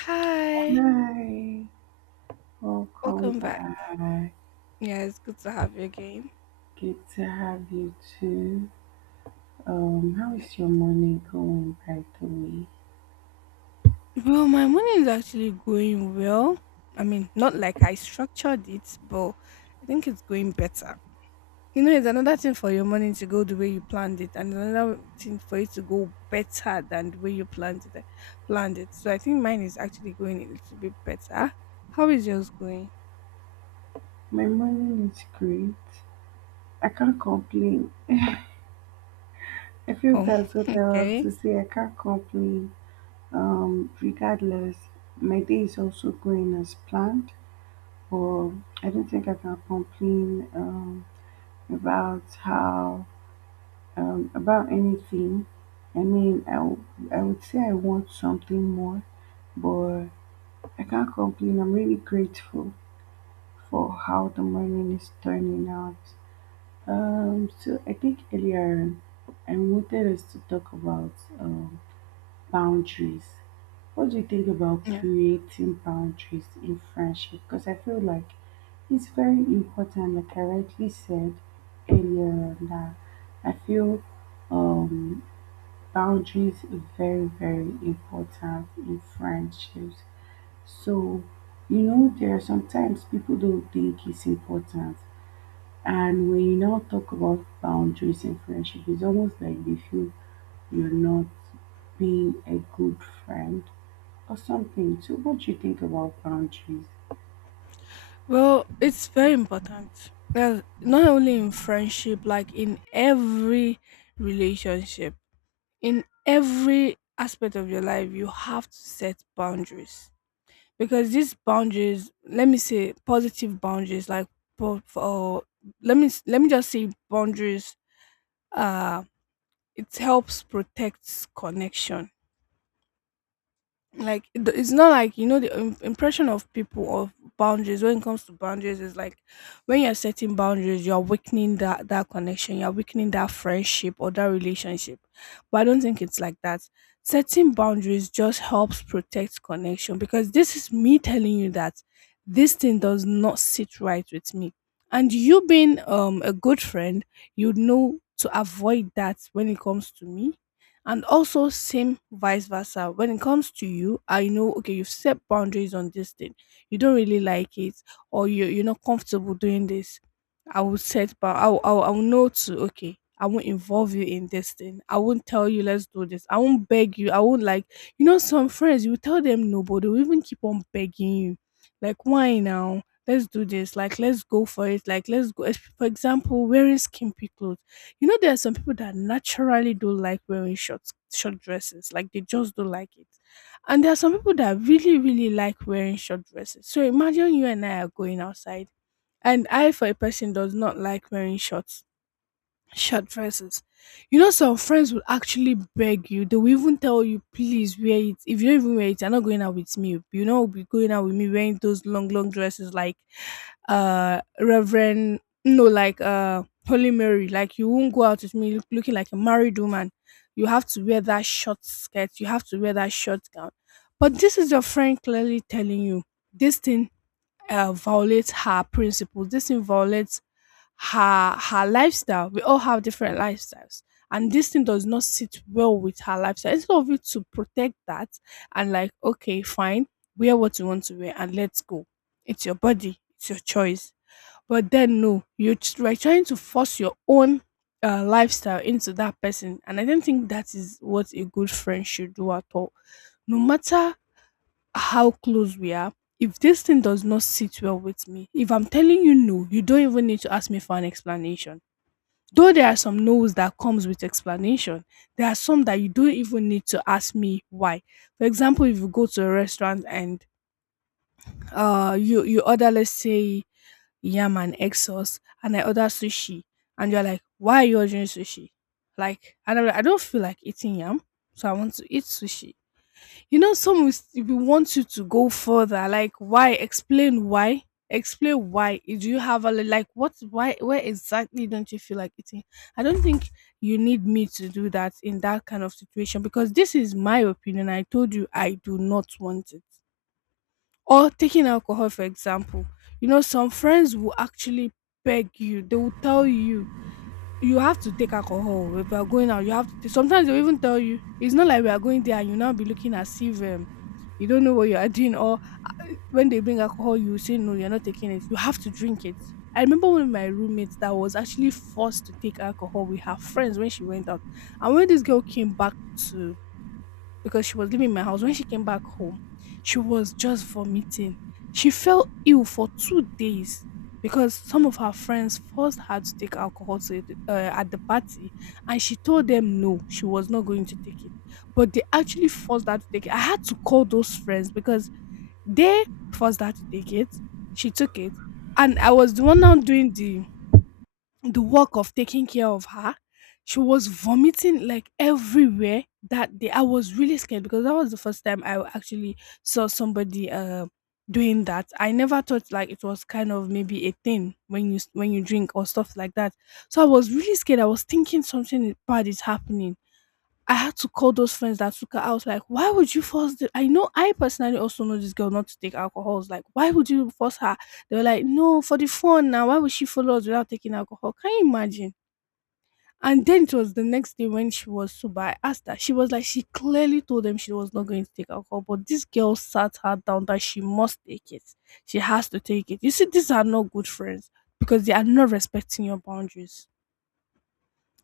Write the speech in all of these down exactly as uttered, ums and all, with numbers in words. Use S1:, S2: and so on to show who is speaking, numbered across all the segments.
S1: Hi,
S2: Hi, welcome
S1: welcome back.
S2: back.
S1: Yeah, it's good to have you again.
S2: Good to have you too. Um, how is your morning going, by the way?
S1: Well, my morning is actually going well. I mean, not like I structured it, but I think it's going better. You know, it's another thing for your morning to go the way you planned it, and another thing for it to go better than the way you planned it. Planned it. So I think mine is actually going a little bit better. How is yours going?
S2: My morning is great. I can't complain. I feel
S1: Oh,
S2: that's what I have
S1: okay.
S2: to say. I can't complain. Um, regardless, my day is also going as planned, but I don't think I can complain um, about how um, about anything. I mean, I, w- I would say I want something more. But I can't complain. I'm really grateful for how the morning is turning out. Um, so I think earlier on, I wanted us to talk about um, boundaries. What do you think about creating boundaries in friendship? Because I feel like it's very important, like I rightly said earlier on, that I feel um, boundaries is very, very important in friendships. So, you know, there are sometimes people don't think it's important. And when you now talk about boundaries in friendship, it's almost like they feel you're not being a good friend or something. So, what do you think about boundaries?
S1: Well, it's very important. Well, not only in friendship, like in every relationship, in every aspect of your life, you have to set boundaries. Because these boundaries, let me say positive boundaries, like for, for let me let me just say boundaries. Uh, it helps protect connection, like it- it's not like you know the im- impression of people of boundaries. When it comes to boundaries, is like when you're setting boundaries, you're weakening that that connection, you're weakening that friendship or that relationship. But I don't think it's like that. Setting boundaries just helps protect connection, because this is me telling you that this thing does not sit right with me, and you being um a good friend, you know to avoid that when it comes to me. And also, same vice versa. When it comes to you, I know, okay, you've set boundaries on this thing. You don't really like it, or you, you're not comfortable doing this. I will set, but I will, I will, I will know to, okay, I won't involve you in this thing. I won't tell you, let's do this. I won't beg you. I won't like, you know, some friends, you tell them no, but they'll even keep on begging you. Like, why now? Let's do this. Like, let's go for it. Like, let's go. es- For example, wearing skimpy clothes, you know, there are some people that naturally don't like wearing short short dresses. Like they just don't like it. And there are some people that really, really like wearing short dresses. So imagine you and I are going outside. And I, for a person, does not like wearing short Short dresses. You know, some friends will actually beg you. They will even tell you, please wear it. If you don't even wear it, you're not going out with me. You know, be going out with me wearing those long, long dresses, like uh Reverend, no, like uh Holy Mary. Like you won't go out with me look- looking like a married woman. You have to wear that short skirt, you have to wear that short gown. But this is your friend clearly telling you this thing uh, violate her principles. This thing violates her her lifestyle. We all have different lifestyles, and this thing does not sit well with her lifestyle. Instead of it to protect that and like, okay, fine, wear what you want to wear and let's go. It's your body, it's your choice. But then no, you're tr- you're trying to force your own uh, lifestyle into that person, and I don't think that is what a good friend should do at all, no matter how close we are. If this thing does not sit well with me, if I'm telling you no, you don't even need to ask me for an explanation. Though there are some no's that comes with explanation, there are some that you don't even need to ask me why. For example, if you go to a restaurant and uh you you order, let's say, yam and egg sauce, and I order sushi, and you're like, why are you ordering sushi? Like, and I'm like, I don't feel like eating yam, so I want to eat sushi. You know, some will, s- will want you to go further. Like, why? Explain why. Explain why. Do you have a li- like what? Why? Where exactly don't you feel like eating? I don't think you need me to do that in that kind of situation, because this is my opinion. I told you I do not want it. Or taking alcohol, for example. You know, some friends will actually beg you. They will tell you you have to take alcohol. If you are going out, you have to take, sometimes they'll even tell you. It's not like we are going there and you now be looking as if um, you don't know what you are doing, or uh, when they bring alcohol, you say no, you're not taking it. You have to drink it. I remember one of my roommates that was actually forced to take alcohol with her friends when she went out. And when this girl came back to because she was living in my house, when she came back home, she was just vomiting. She felt ill for two days because some of her friends forced her to take alcohol to, the- uh, at the party, and she told them no, she was not going to take it. But they actually forced her to take it. I had to call those friends because they forced her to take it. She took it, and I was the one now doing the the work of taking care of her. She was vomiting like everywhere that day. I was really scared because that was the first time I actually saw somebody uh, doing that. I never thought like it was kind of maybe a thing when you when you drink or stuff like that. So I was really scared. I was thinking something bad is happening. I had to call those friends that took her. I was like, why would you force the I know, I personally also know this girl not to take alcohol. I was like, why would you force her? They were like, no, for the fun now, why would she follow us without taking alcohol? Can you imagine? And then it was the next day when she was sober. I asked her. She was like, she clearly told them she was not going to take alcohol, but this girl sat her down that she must take it. She has to take it. You see, these are not good friends because they are not respecting your boundaries,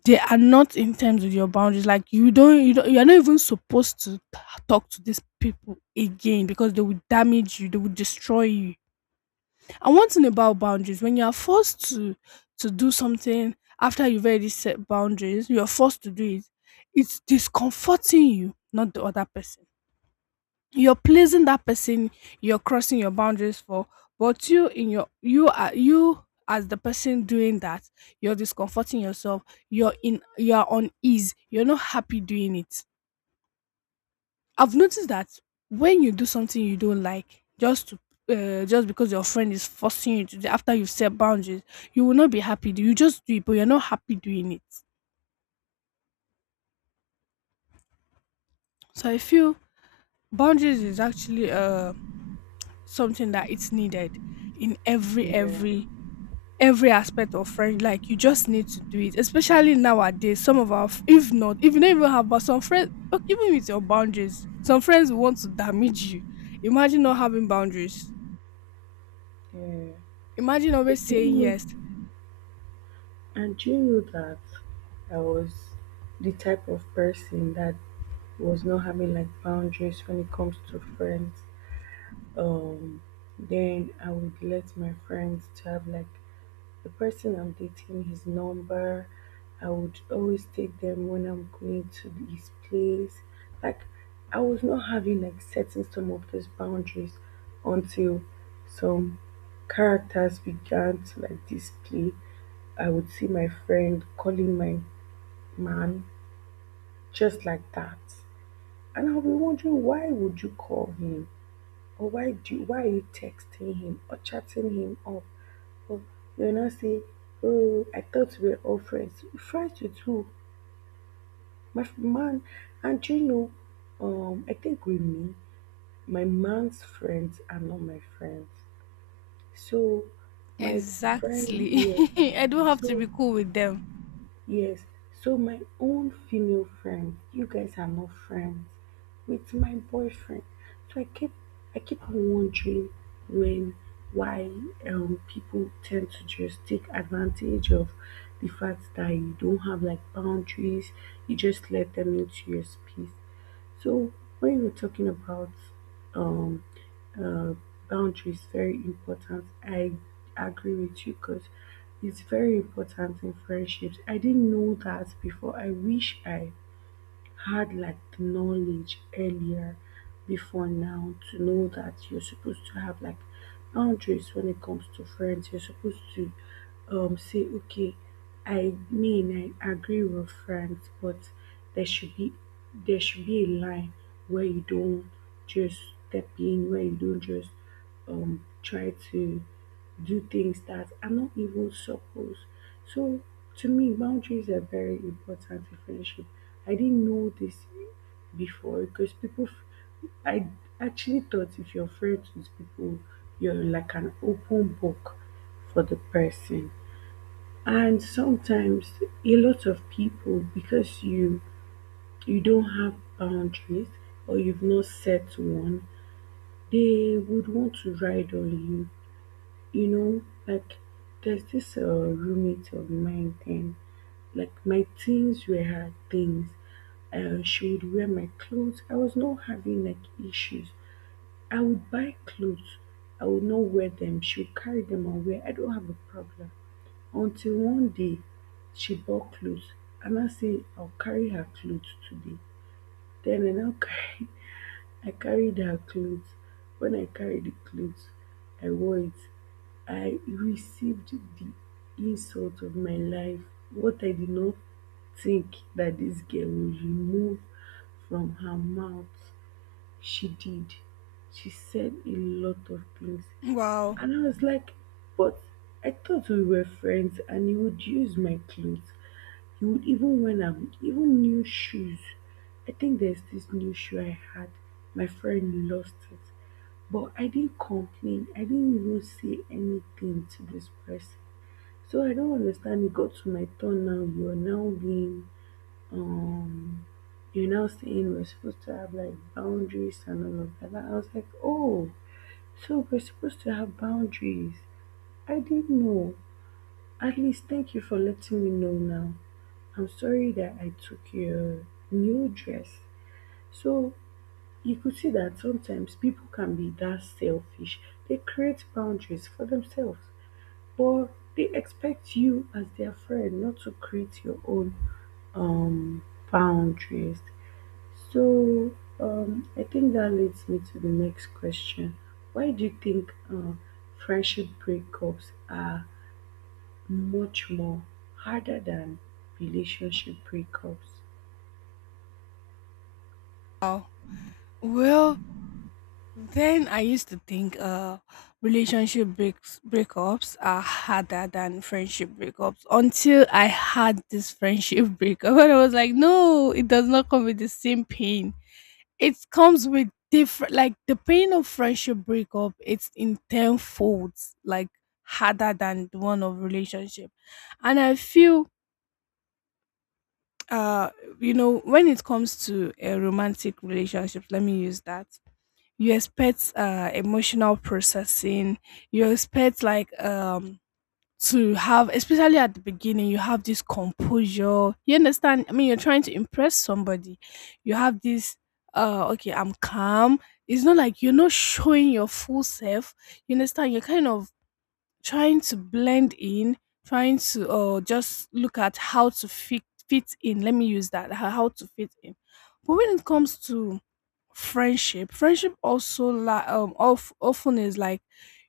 S1: they are not in terms with your boundaries. Like you don't, you don't, you are not even supposed to t- talk to these people again because they will damage you, they will destroy you. And one thing about boundaries, when you are forced to to do something after you've already set boundaries, you are forced to do it. It's discomforting you, not the other person. You're pleasing that person, you're crossing your boundaries for, but you in your you are you as the person doing that, you're discomforting yourself, you're in you're unease, you're not happy doing it. I've noticed that when you do something you don't like, just to uh, just because your friend is forcing you to do after you've set boundaries, you will not be happy. You just do it, but you're not happy doing it. So I feel boundaries is actually uh something that it's needed in every
S2: Yeah,
S1: every every aspect of friend, like you just need to do it, especially nowadays. Some of our f- if not, if you don't even have, but some friends, okay, even with your boundaries, some friends will want to damage you. Imagine not having boundaries.
S2: yeah,
S1: Imagine
S2: I
S1: always saying
S2: didn't know,
S1: yes.
S2: and do you know that I was the type of person that was not having like boundaries when it comes to friends. um then I would let my friends to have like the person I'm dating his number. I would always take them when I'm going to his place. Like, I was not having like setting some of those boundaries until some characters began to like display. I would see my friend calling my man just like that, and I'll be wondering, why would you call him? Or why do why are you texting him or chatting him up? Or you're not saying, oh, I thought we were all friends. Friends with who? My f- man. And do you know, um, I think with me, my man's friends are not my friends. So my friend,
S1: Exactly.
S2: yes.
S1: I don't have to
S2: So
S1: be cool with them.
S2: yes, so my own female friend, you guys are not friends with my boyfriend. So I keep I keep on wondering when, why um people tend to just take advantage of the fact that you don't have like boundaries, you just let them into your space. So when you're talking about um uh, boundary is very important. I agree with you because it's very important in friendships. I didn't know that before. I wish I had like the knowledge earlier before now to know that you're supposed to have like boundaries when it comes to friends. You're supposed to um say, okay, I mean, I agree with friends, but there should be there should be a line where you don't just step in, where you don't just um try to do things that are not even supposed. So to me, boundaries are very important in friendship. I didn't know this before because people, f- I actually thought if you're friends with people, you're like an open book for the person. And sometimes a lot of people, because you you don't have boundaries or you've not set one, they would want to ride on you, you know, like there's this uh, roommate of mine then, like my things were her things. Uh, she would wear my clothes. I was not having like issues. I would buy clothes. I would not wear them. She would carry them and wear. I don't have a problem. Until one day, she bought clothes. And I say, I'll carry her clothes today. Then I now carry I carried her clothes. When I carried the clothes, I wore it. I received the insult of my life. What I did not think that this girl would remove from her mouth, she did. She said a lot of things.
S1: Wow.
S2: And I was like, but I thought we were friends and you would use my clothes, you would even when I'm even new shoes. I think there's this new shoe I had. My friend lost it. But I didn't complain. I didn't even say anything to this person. So I don't understand. It got to my turn now. You're now being um you're now saying we're supposed to have like boundaries and all of that. I was like, oh, so we're supposed to have boundaries. I didn't know. At least thank you for letting me know now. I'm sorry that I took your new dress. So you could see that sometimes people can be that selfish. They create boundaries for themselves, but they expect you as their friend not to create your own um boundaries. So um I think that leads me to the next question. Why do you think uh, friendship breakups are much more harder than relationship breakups?
S1: Wow. Well, then I used to think uh, relationship breaks breakups are harder than friendship breakups, until I had this friendship breakup and I was like, no, it does not come with the same pain. It comes with different, like the pain of friendship breakup. It's in ten folds, like harder than the one of relationship, and I feel uh, you know, when it comes to a romantic relationship, let me use that. You expect uh emotional processing. You expect like um to have, especially at the beginning you have this composure, you understand. I mean, you're trying to impress somebody. You have this uh okay, I'm calm. It's not like you're not showing your full self, you understand. You're kind of trying to blend in, trying to uh just look at how to fit fit in Let me use that, how how to fit in. But when it comes to friendship friendship also, like um of, often is like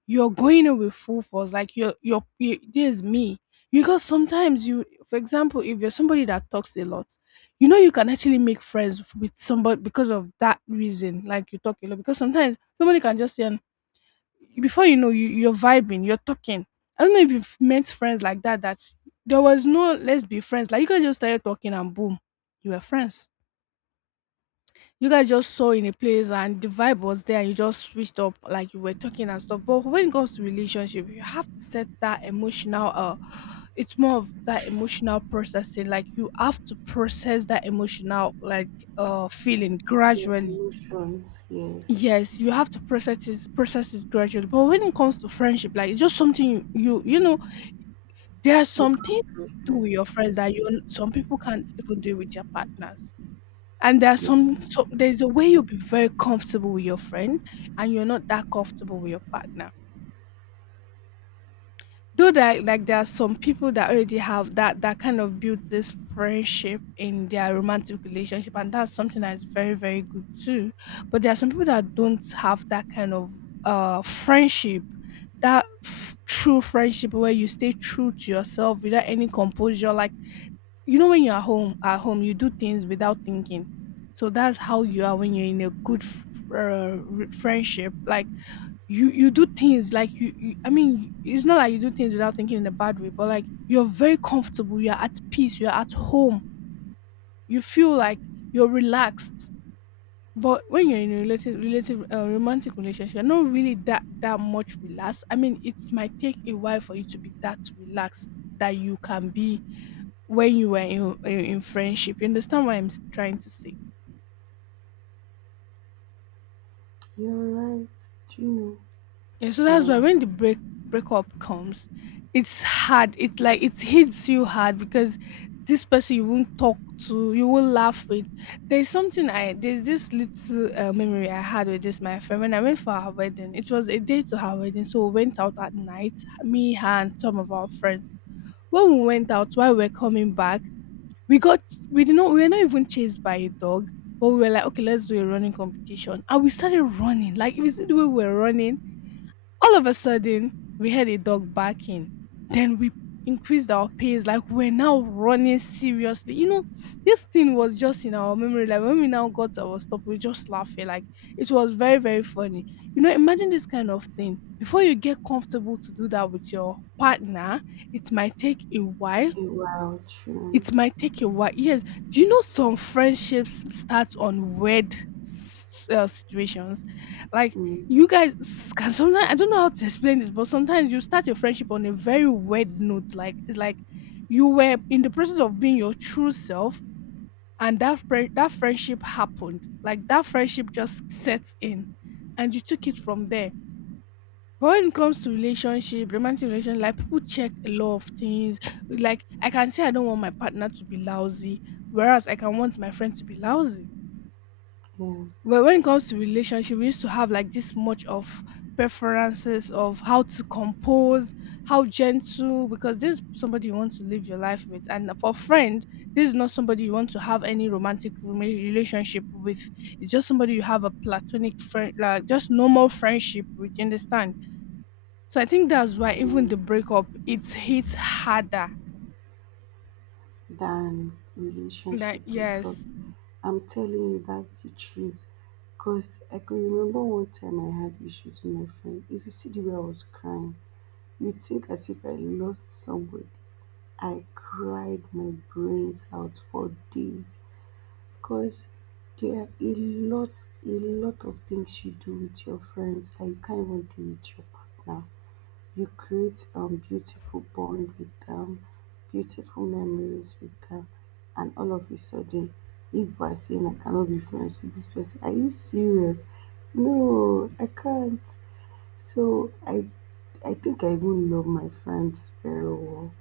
S1: you're going in with full force, like you're you're you, there's me. Because sometimes you, for example, if you're somebody that talks a lot, you know you can actually make friends with somebody because of that reason, like you talk a lot. Because sometimes somebody can just say, and before you know you, you're vibing, you're talking. I don't know if you've met friends like that that There was no let's be friends, like you guys just started talking and boom, you were friends. You guys just saw in a place and the vibe was there and you just switched up, like you were talking and stuff. But when it comes to relationship, you have to set that emotional uh it's more of that emotional processing, like you have to process that emotional like uh Feeling
S2: The
S1: gradually.
S2: emotions, yes.
S1: Yes, you have to process it process it gradually. But when it comes to friendship, like it's just something you you, you know, there are
S2: You
S1: some things to do with your friends that you, some people can't even do with their partners. And there are some, so there's a way you'll be very comfortable with your friend, and you're not that comfortable with your partner. Though that, like there are some people that already have that that kind of built this friendship in their romantic relationship, and that's something that is very, very good too. But there are some people that don't have that kind of uh friendship, that f- true friendship where you stay true to yourself without any composure. Like you know, when you're at home at home you do things without thinking. So that's how you are when you're in a good f- uh, r- friendship. Like you you do things like you, you I mean, it's not like you do things without thinking in a bad way, but like you're very comfortable, you're at peace, you're at home. You feel like you're relaxed. But when you're in a relative, relative uh, romantic relationship, you're not really that that much relaxed. I mean, it might take a while for you to be that relaxed that you can be when you were in, in, in friendship. You understand what I'm s- trying to say?
S2: You're right, true.
S1: Yeah, so that's why when the
S2: Um,
S1: break breakup comes, it's hard. It's like it hits you hard because this person you won't talk to, you won't laugh with. There's something I there's this little uh, memory I had with this my friend when I went for her wedding. It was a day to her wedding, so we went out at night. Me, her, and some of our friends. When we went out, while we were coming back, we got, we did not we were not even chased by a dog, but we were like, okay, let's do a running competition. And we started running. Like if you see the way we were running, all of a sudden we had a dog barking. Then we increased our pace. Like we're now running seriously. You know, this thing was just in our memory. Like when we now got to our stop, we just laughing. Like it was very, very funny. You know, imagine this kind of thing. Before you get comfortable to do that with your partner, it might take a while.
S2: a wild true.
S1: It might take a while. Yes. Do you know some friendships start on weird s- uh, situations? Like
S2: Mm,
S1: you guys, s- can, sometimes I don't know how to explain this, but sometimes you start your friendship on a very weird note. Like it's like you were in the process of being your true self, and that fri- that friendship happened. Like that friendship just sets in, and you took it from there. When it comes to relationship, romantic relationship, like people check a lot of things. Like I can say I don't want my partner to be lousy, whereas I can want my friend to be lousy.
S2: yes.
S1: But when it comes to relationship, we used to have like this much of preferences of how to compose, how gentle, because this is somebody you want to live your life with. And for friend, this is not somebody you want to have any romantic rela- relationship with. It's just somebody you have a platonic friend, like just normal friendship with, you understand? So I think that's why even the
S2: Yeah.
S1: breakup it hits harder.
S2: Than
S1: That,
S2: relationship breakup.
S1: yes.
S2: I'm telling you that's the truth. Cause I can remember one time I had issues with my friend. If you see the way I was crying, you think as if I lost somebody. I cried my brains out for days. Because there are a lot a lot of things you do with your friends that you can't even do with your partner. You create um beautiful bond with them, beautiful memories with them, and all of a sudden, if by saying I cannot be friends with this person, are you serious? No, I can't. So I I think I even love my friends very well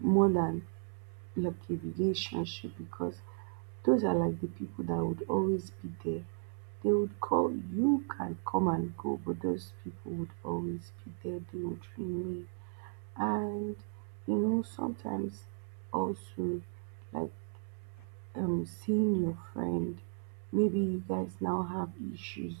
S2: more than like a relationship because those are like the people that would always be there. They would call, you can come and go, but those people would always be there, they would remain. And you know, sometimes also like um seeing your friend, maybe you guys now have issues.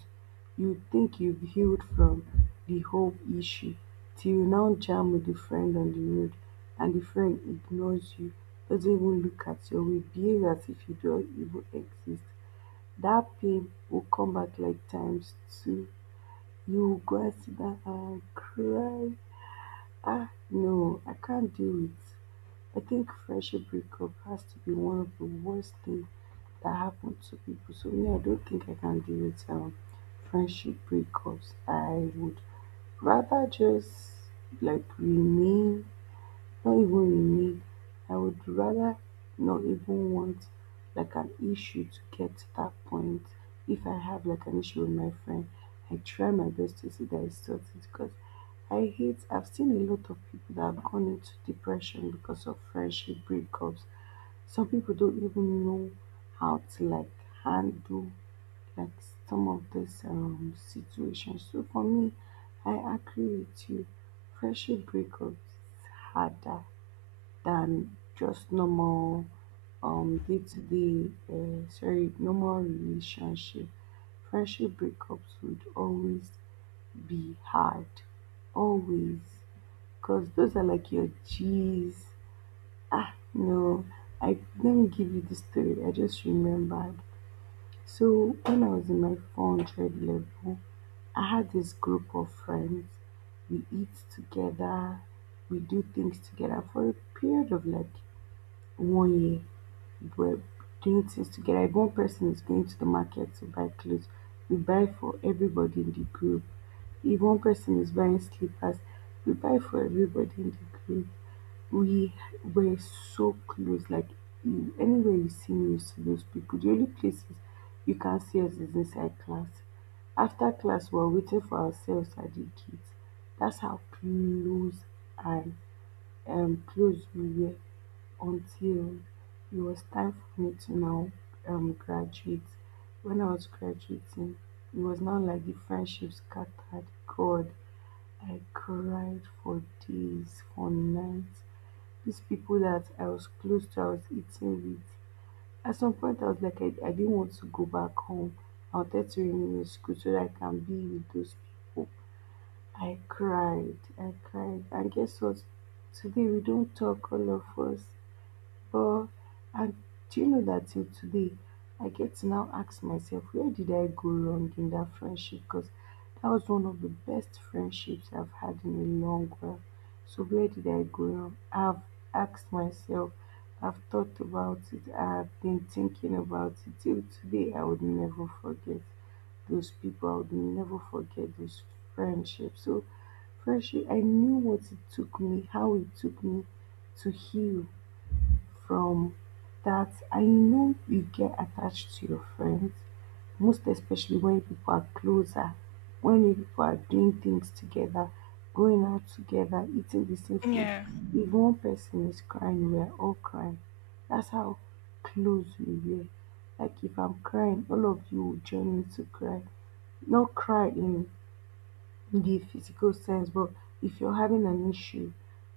S2: You think you've healed from the whole issue till you now jam with the friend on the road and the friend ignores you, doesn't even look at you, will behave as if you don't even exist. That pain will come back like times two. You will go and sit down and cry. Ah, no, I can't do it. I think friendship breakup has to be one of the worst things that happen to people. So me, I don't think I can do it. Um, friendship breakups, I would rather just like remain not even in need. I would rather not even want like an issue to get to that point. If I have like an issue with my friend, I try my best to see that it's sorted because I hate I've seen a lot of people that have gone into depression because of friendship breakups. Some people don't even know how to like handle like some of this um situations. So for me, I agree with you. Friendship breakups is harder than just normal um day-to-day uh, sorry normal relationship friendship breakups would always be hard, always, because those are like your g's. Ah, no, I let me give you the story I just remembered. So when I was in my four hundred level, I had this group of friends. We eat together, we do things together for a period of like one year. We're doing things together. If one person is going to the market to buy clothes, we buy for everybody in the group. If one person is buying slippers, we buy for everybody in the group. We were so close. Like anywhere you see me, you see those people. The only places you can see us is inside class. After class, we are waiting for ourselves at the kids. That's how close and um, close we were until it was time for me to now um, graduate. When I was graduating, it was now like the friendship scattered. God, I cried for days, for nights. These people that I was close to, I was eating with. At some point, I was like, I, I didn't want to go back home. I wanted to remain in school so that I can be with those people. I cried, I cried. And guess what? Today, we don't talk, all of us. Uh, and do you know that till today, I get to now ask myself, where did I go wrong in that friendship? Because that was one of the best friendships I've had in a long while. So where did I go wrong? I've asked myself, I've thought about it, I've been thinking about it. Till today, I would never forget those people. I would never forget those friendships. So friendship, I knew what it took me, how it took me to heal from that. I know you get attached to your friends, most especially when people are closer, when you people are doing things together, going out together, eating the same food.
S1: Yeah.
S2: If one person is crying, we are all crying. That's how close we were. Like if I'm crying, all of you will join me to cry. Not cry in the physical sense, but if you're having an issue,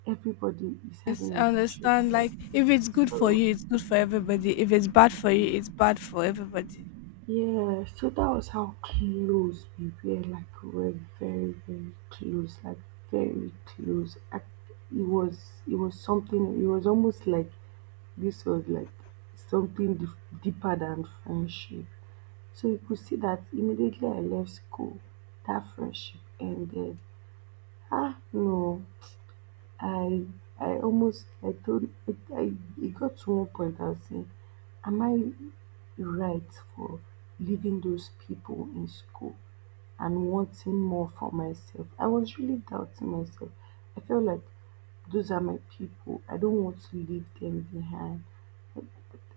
S2: everybody is
S1: Yes,
S2: having
S1: I
S2: an issue
S1: understand.
S2: at that.
S1: Like if it's good for
S2: So
S1: you, it's good for everybody. If it's bad for you, it's bad for everybody.
S2: Yeah, so that was how close we were. Like we were very, very close. Like very close. I, it was, it was something. It was almost like this was like something dif- deeper than friendship. So you could see that immediately I left school, that friendship ended. Ah, no, I, I almost, I told, I, I, it got to one point. I was saying, am I right for leaving those people in school and wanting more for myself? I was really doubting myself. I felt like those are my people. I don't want to leave them behind.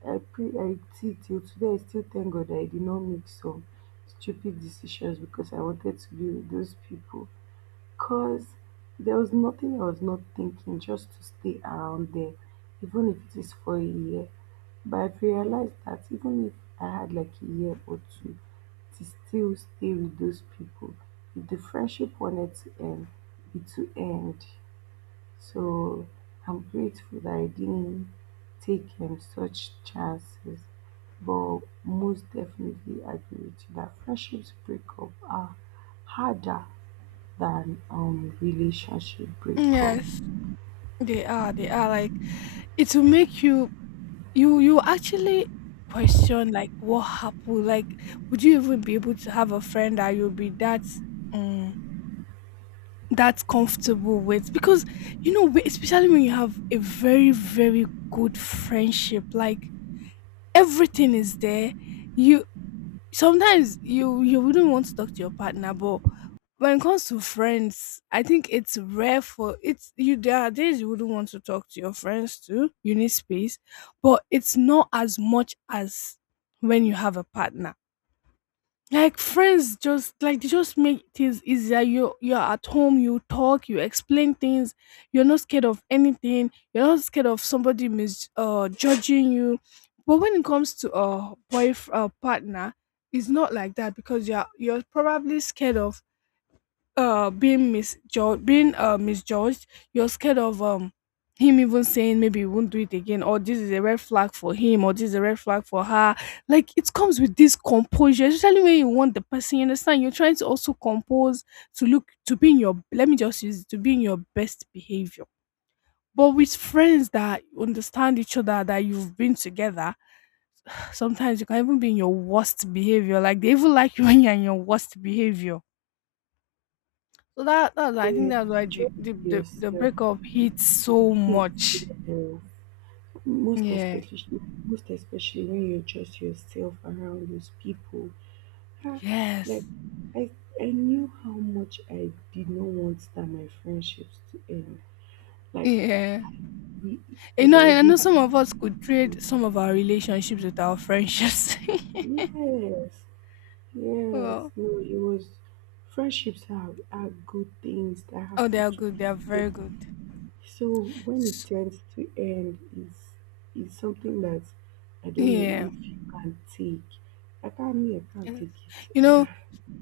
S2: I pray I see till today I still thank God that I did not make some stupid decisions because I wanted to be with those people. Cause there was nothing I was not thinking just to stay around there, even if it is for a year. But I've realized that even if I had like a year or two to still stay with those people, if the friendship wanted to end, it to end. So I'm grateful that I didn't take um, such chances. But most definitely agree with you that friendships break up are harder than um relationship breakup.
S1: Yes. They are. They are like it will make you, you you actually question like what happened. Like would you even be able to have a friend that you'll be that um that comfortable with? Because you know, we- especially when you have a very, very good friendship, like everything is there. You, sometimes you you wouldn't want to talk to your partner, but when it comes to friends, I think it's rare for it's you, there are days you wouldn't want to talk to your friends too. You need space, but it's not as much as when you have a partner. Like friends just, like they just make things easier. You you're at home, you talk, you explain things, you're not scared of anything, you're not scared of somebody mis uh judging you. But when it comes to a boy uh, partner, it's not like that because you're you're probably scared of uh being misjudged, being uh misjudged. You're scared of um him even saying maybe he won't do it again, or this is a red flag for him, or this is a red flag for her. Like it comes with this composure, especially when you want the person, you understand, you're trying to also compose to look, to be in your, let me just use it, to be in your best behavior. But with friends that understand each other, that you've been together, sometimes you can even be in your worst behavior, like they even like you when you're in your worst behavior. So that, that's, I think
S2: Yes,
S1: that's why the
S2: trust
S1: the the, the
S2: yourself.
S1: breakup hits so
S2: Hmm.
S1: much.
S2: Yourself. most
S1: Yeah.
S2: especially most especially when you trust yourself around those people. Ah, like
S1: Yes.
S2: i i knew how much I did not want that my friendships to end. Like
S1: Yeah.
S2: we,
S1: You
S2: I,
S1: know,
S2: there
S1: I I
S2: was no.
S1: know some of us could trade some of our relationships with our friendships.
S2: Yes, yes,
S1: Well,
S2: no, it was, friendships are, are good things that
S1: oh, they
S2: happen
S1: are
S2: to
S1: good. They are
S2: people.
S1: very good.
S2: So when it
S1: S-
S2: tends to end, is is something that I don't know
S1: yeah.
S2: if you can take. I can't me, I can't
S1: Yes.
S2: take
S1: You
S2: it.
S1: know,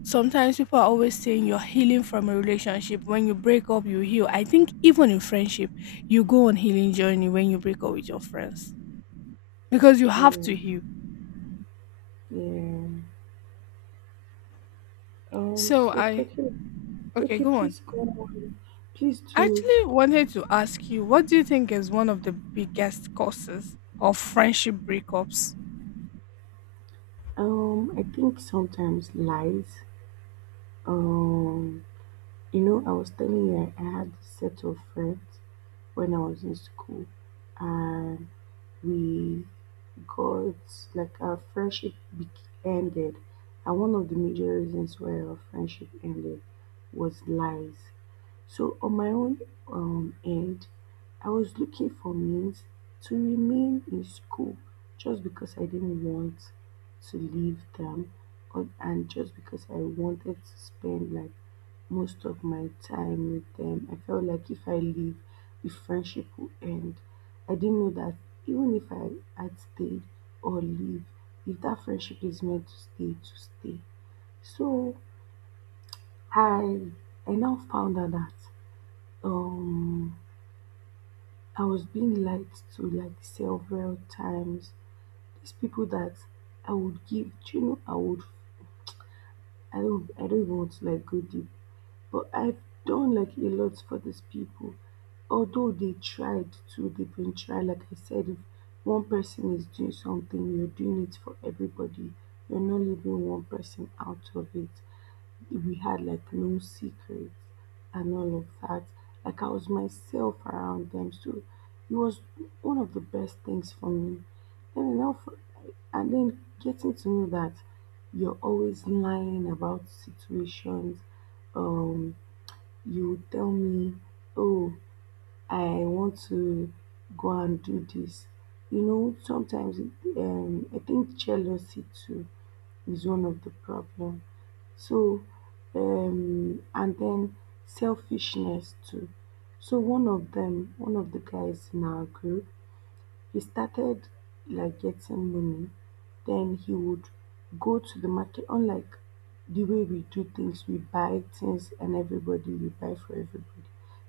S1: sometimes people are always saying you're healing from a relationship. When you break up, you heal. I think even in friendship, you go on healing journey when you break up with your friends because you have
S2: Yeah,
S1: to heal.
S2: yeah. Um,
S1: So
S2: so
S1: I,
S2: talking.
S1: okay,
S2: Okay,
S1: go on.
S2: please go on. Please
S1: I
S2: do.
S1: actually wanted to ask you, what do you think is one of the biggest causes of friendship breakups?
S2: Um, I think sometimes lies. Um, you know, I was telling you I I had a set of friends when I was in school, and we because like our friendship ended, and one of the major reasons why our friendship ended was lies. So, on my own um, end, I was looking for means to remain in school just because I didn't want to leave them, or, and just because I wanted to spend like most of my time with them. I felt like if I leave, the friendship will end. I didn't know that even if I had stayed or leave, if that friendship is meant to stay, to stay. So I I now found out that um I was being lied to like several times. These people that I would give, do you know, I would, I don't, I don't even want to like go deep, but I've done like a lot for these people. Although they tried to, they've been tried. Like I said, if one person is doing something, you're doing it for everybody. You're not leaving one person out of it. We had like no secrets and all of that. Like I was myself around them, so it was one of the best things for me. Then enough, and then getting to know that you're always lying about situations. Um, you would tell me, "Oh, I want to go and do this." You know, sometimes it, um, I think jealousy too is one of the problem. So, um, and then selfishness too. So one of them, one of the guys in our group, he started like getting money. Then he would go to the market, unlike the way we do things, we buy things and everybody, we buy for everybody.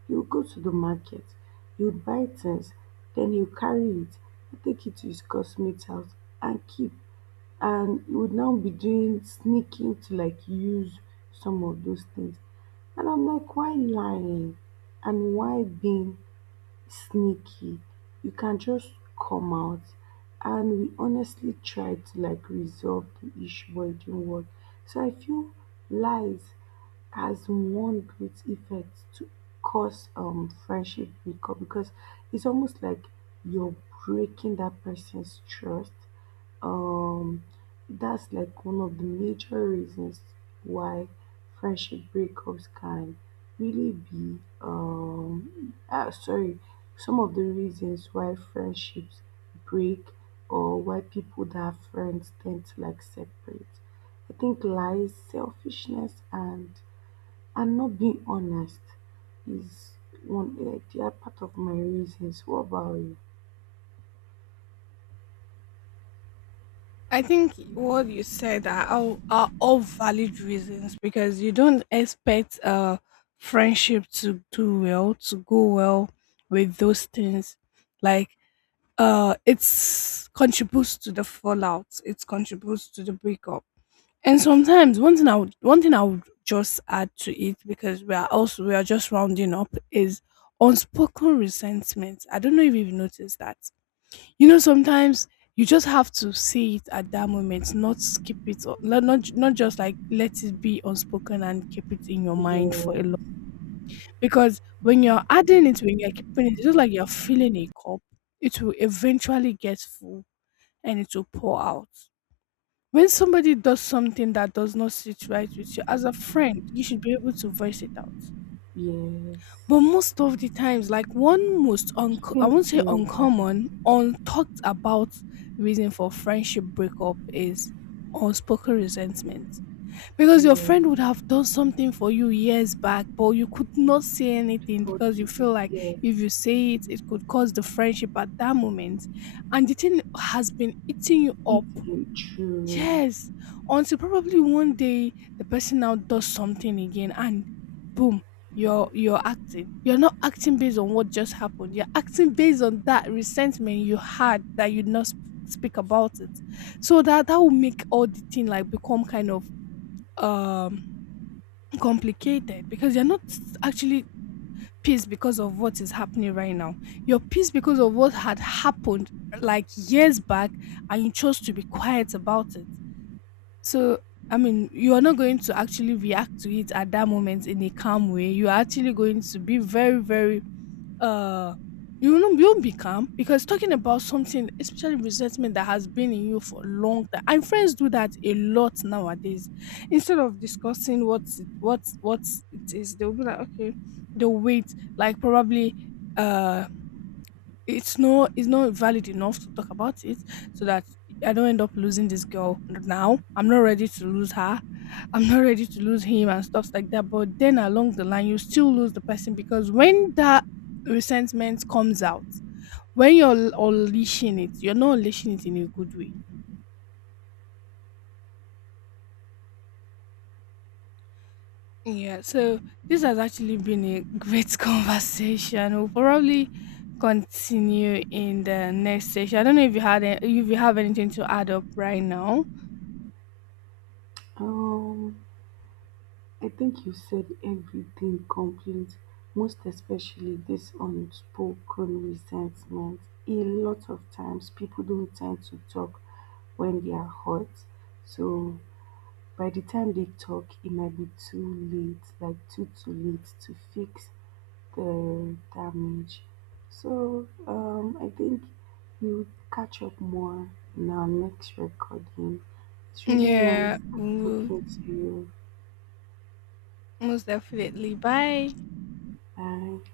S2: He would go to the market, he would buy things, then he would carry it, he'd take it to his cosmate house and keep, and you would now be doing sneaking to like use some of those things. And I'm like, why lying? And why being sneaky? You can just come out. And we honestly tried to like resolve the issue, but it didn't work. So I feel lies has one great effect to cause um friendship breakup, because it's almost like you're breaking that person's trust. um that's like one of the major reasons why friendship breakups can really be um ah, sorry, some of the reasons why friendships break, or why people that are friends tend to like separate. I think lies, selfishness and and not being honest is one. Uh, they are part of my reasons. What about you?
S1: I think what you said are all, are all valid reasons, because you don't expect a friendship to do well, to go well with those things. Like, uh, it's contributes to the fallout. It contributes to the breakup. And sometimes one thing I would one thing I would just add to it, because we are also, we are just rounding up, is unspoken resentment. I don't know if you've noticed that. You know, sometimes you just have to say it at that moment, not skip it, or not not not just like let it be unspoken and keep it in your mind for a long.
S2: Yeah,
S1: Because when you're adding it, when you're keeping it, it's just like you're filling a cup. It will eventually get full, and it will pour out. When somebody does something that does not sit right with you, as a friend, you should be able to voice it out.
S2: yes,
S1: But most of the times, like one most, un- I
S2: keeping
S1: won't
S2: it
S1: say
S2: in your mind.
S1: uncommon, untalked about reason for friendship breakup is unspoken resentment. Because your friend
S2: You
S1: would have done something for you years back, but you could not say anything because you
S2: forgive.
S1: feel like
S2: Yes,
S1: if you say it, it could cause the friendship at that moment. And the thing has been eating you up.
S2: it's very true.
S1: Yes, until probably one day the person now does something again, and boom, you're you're acting. You're not acting based on what just happened. You're acting based on that resentment you had that you not sp- speak about it. So that, that will make all the thing like become kind of um complicated, because you're not actually pissed because of what is happening right now. You're pissed because of what had happened like years back, and you chose to be quiet about it. So, I mean, you are not going to actually react to it at that moment in a calm way. You are actually going to be very, very uh you will not, you won't be calm, because talking about something, especially resentment that has been in you for a long time. And friends do that a lot nowadays. Instead of discussing what's it what what it is, they'll be like, okay, they'll wait, like probably uh it's not, it's not valid enough to talk about it, so that I don't end up losing this girl now. I'm not ready to lose her. I'm not ready to lose him and stuff like that. But then along the line, you still lose the person, because when that resentment comes out, when you're l- unleashing it, you're not unleashing it in a good way. Yeah, so this has actually been a great conversation. We'll probably continue in the next session. I don't know if you had a- if you have anything to add up right now.
S2: Um, I think you said everything complete, most especially this unspoken resentment. A lot of times, people don't tend to talk when they are hurt. So by the time they talk, it might be too late, like too too late to fix the damage. So um, I think we would catch up more in our next recording. It's really nice
S1: Yeah, mo
S2: talking to you.
S1: most definitely. Bye.
S2: Bye.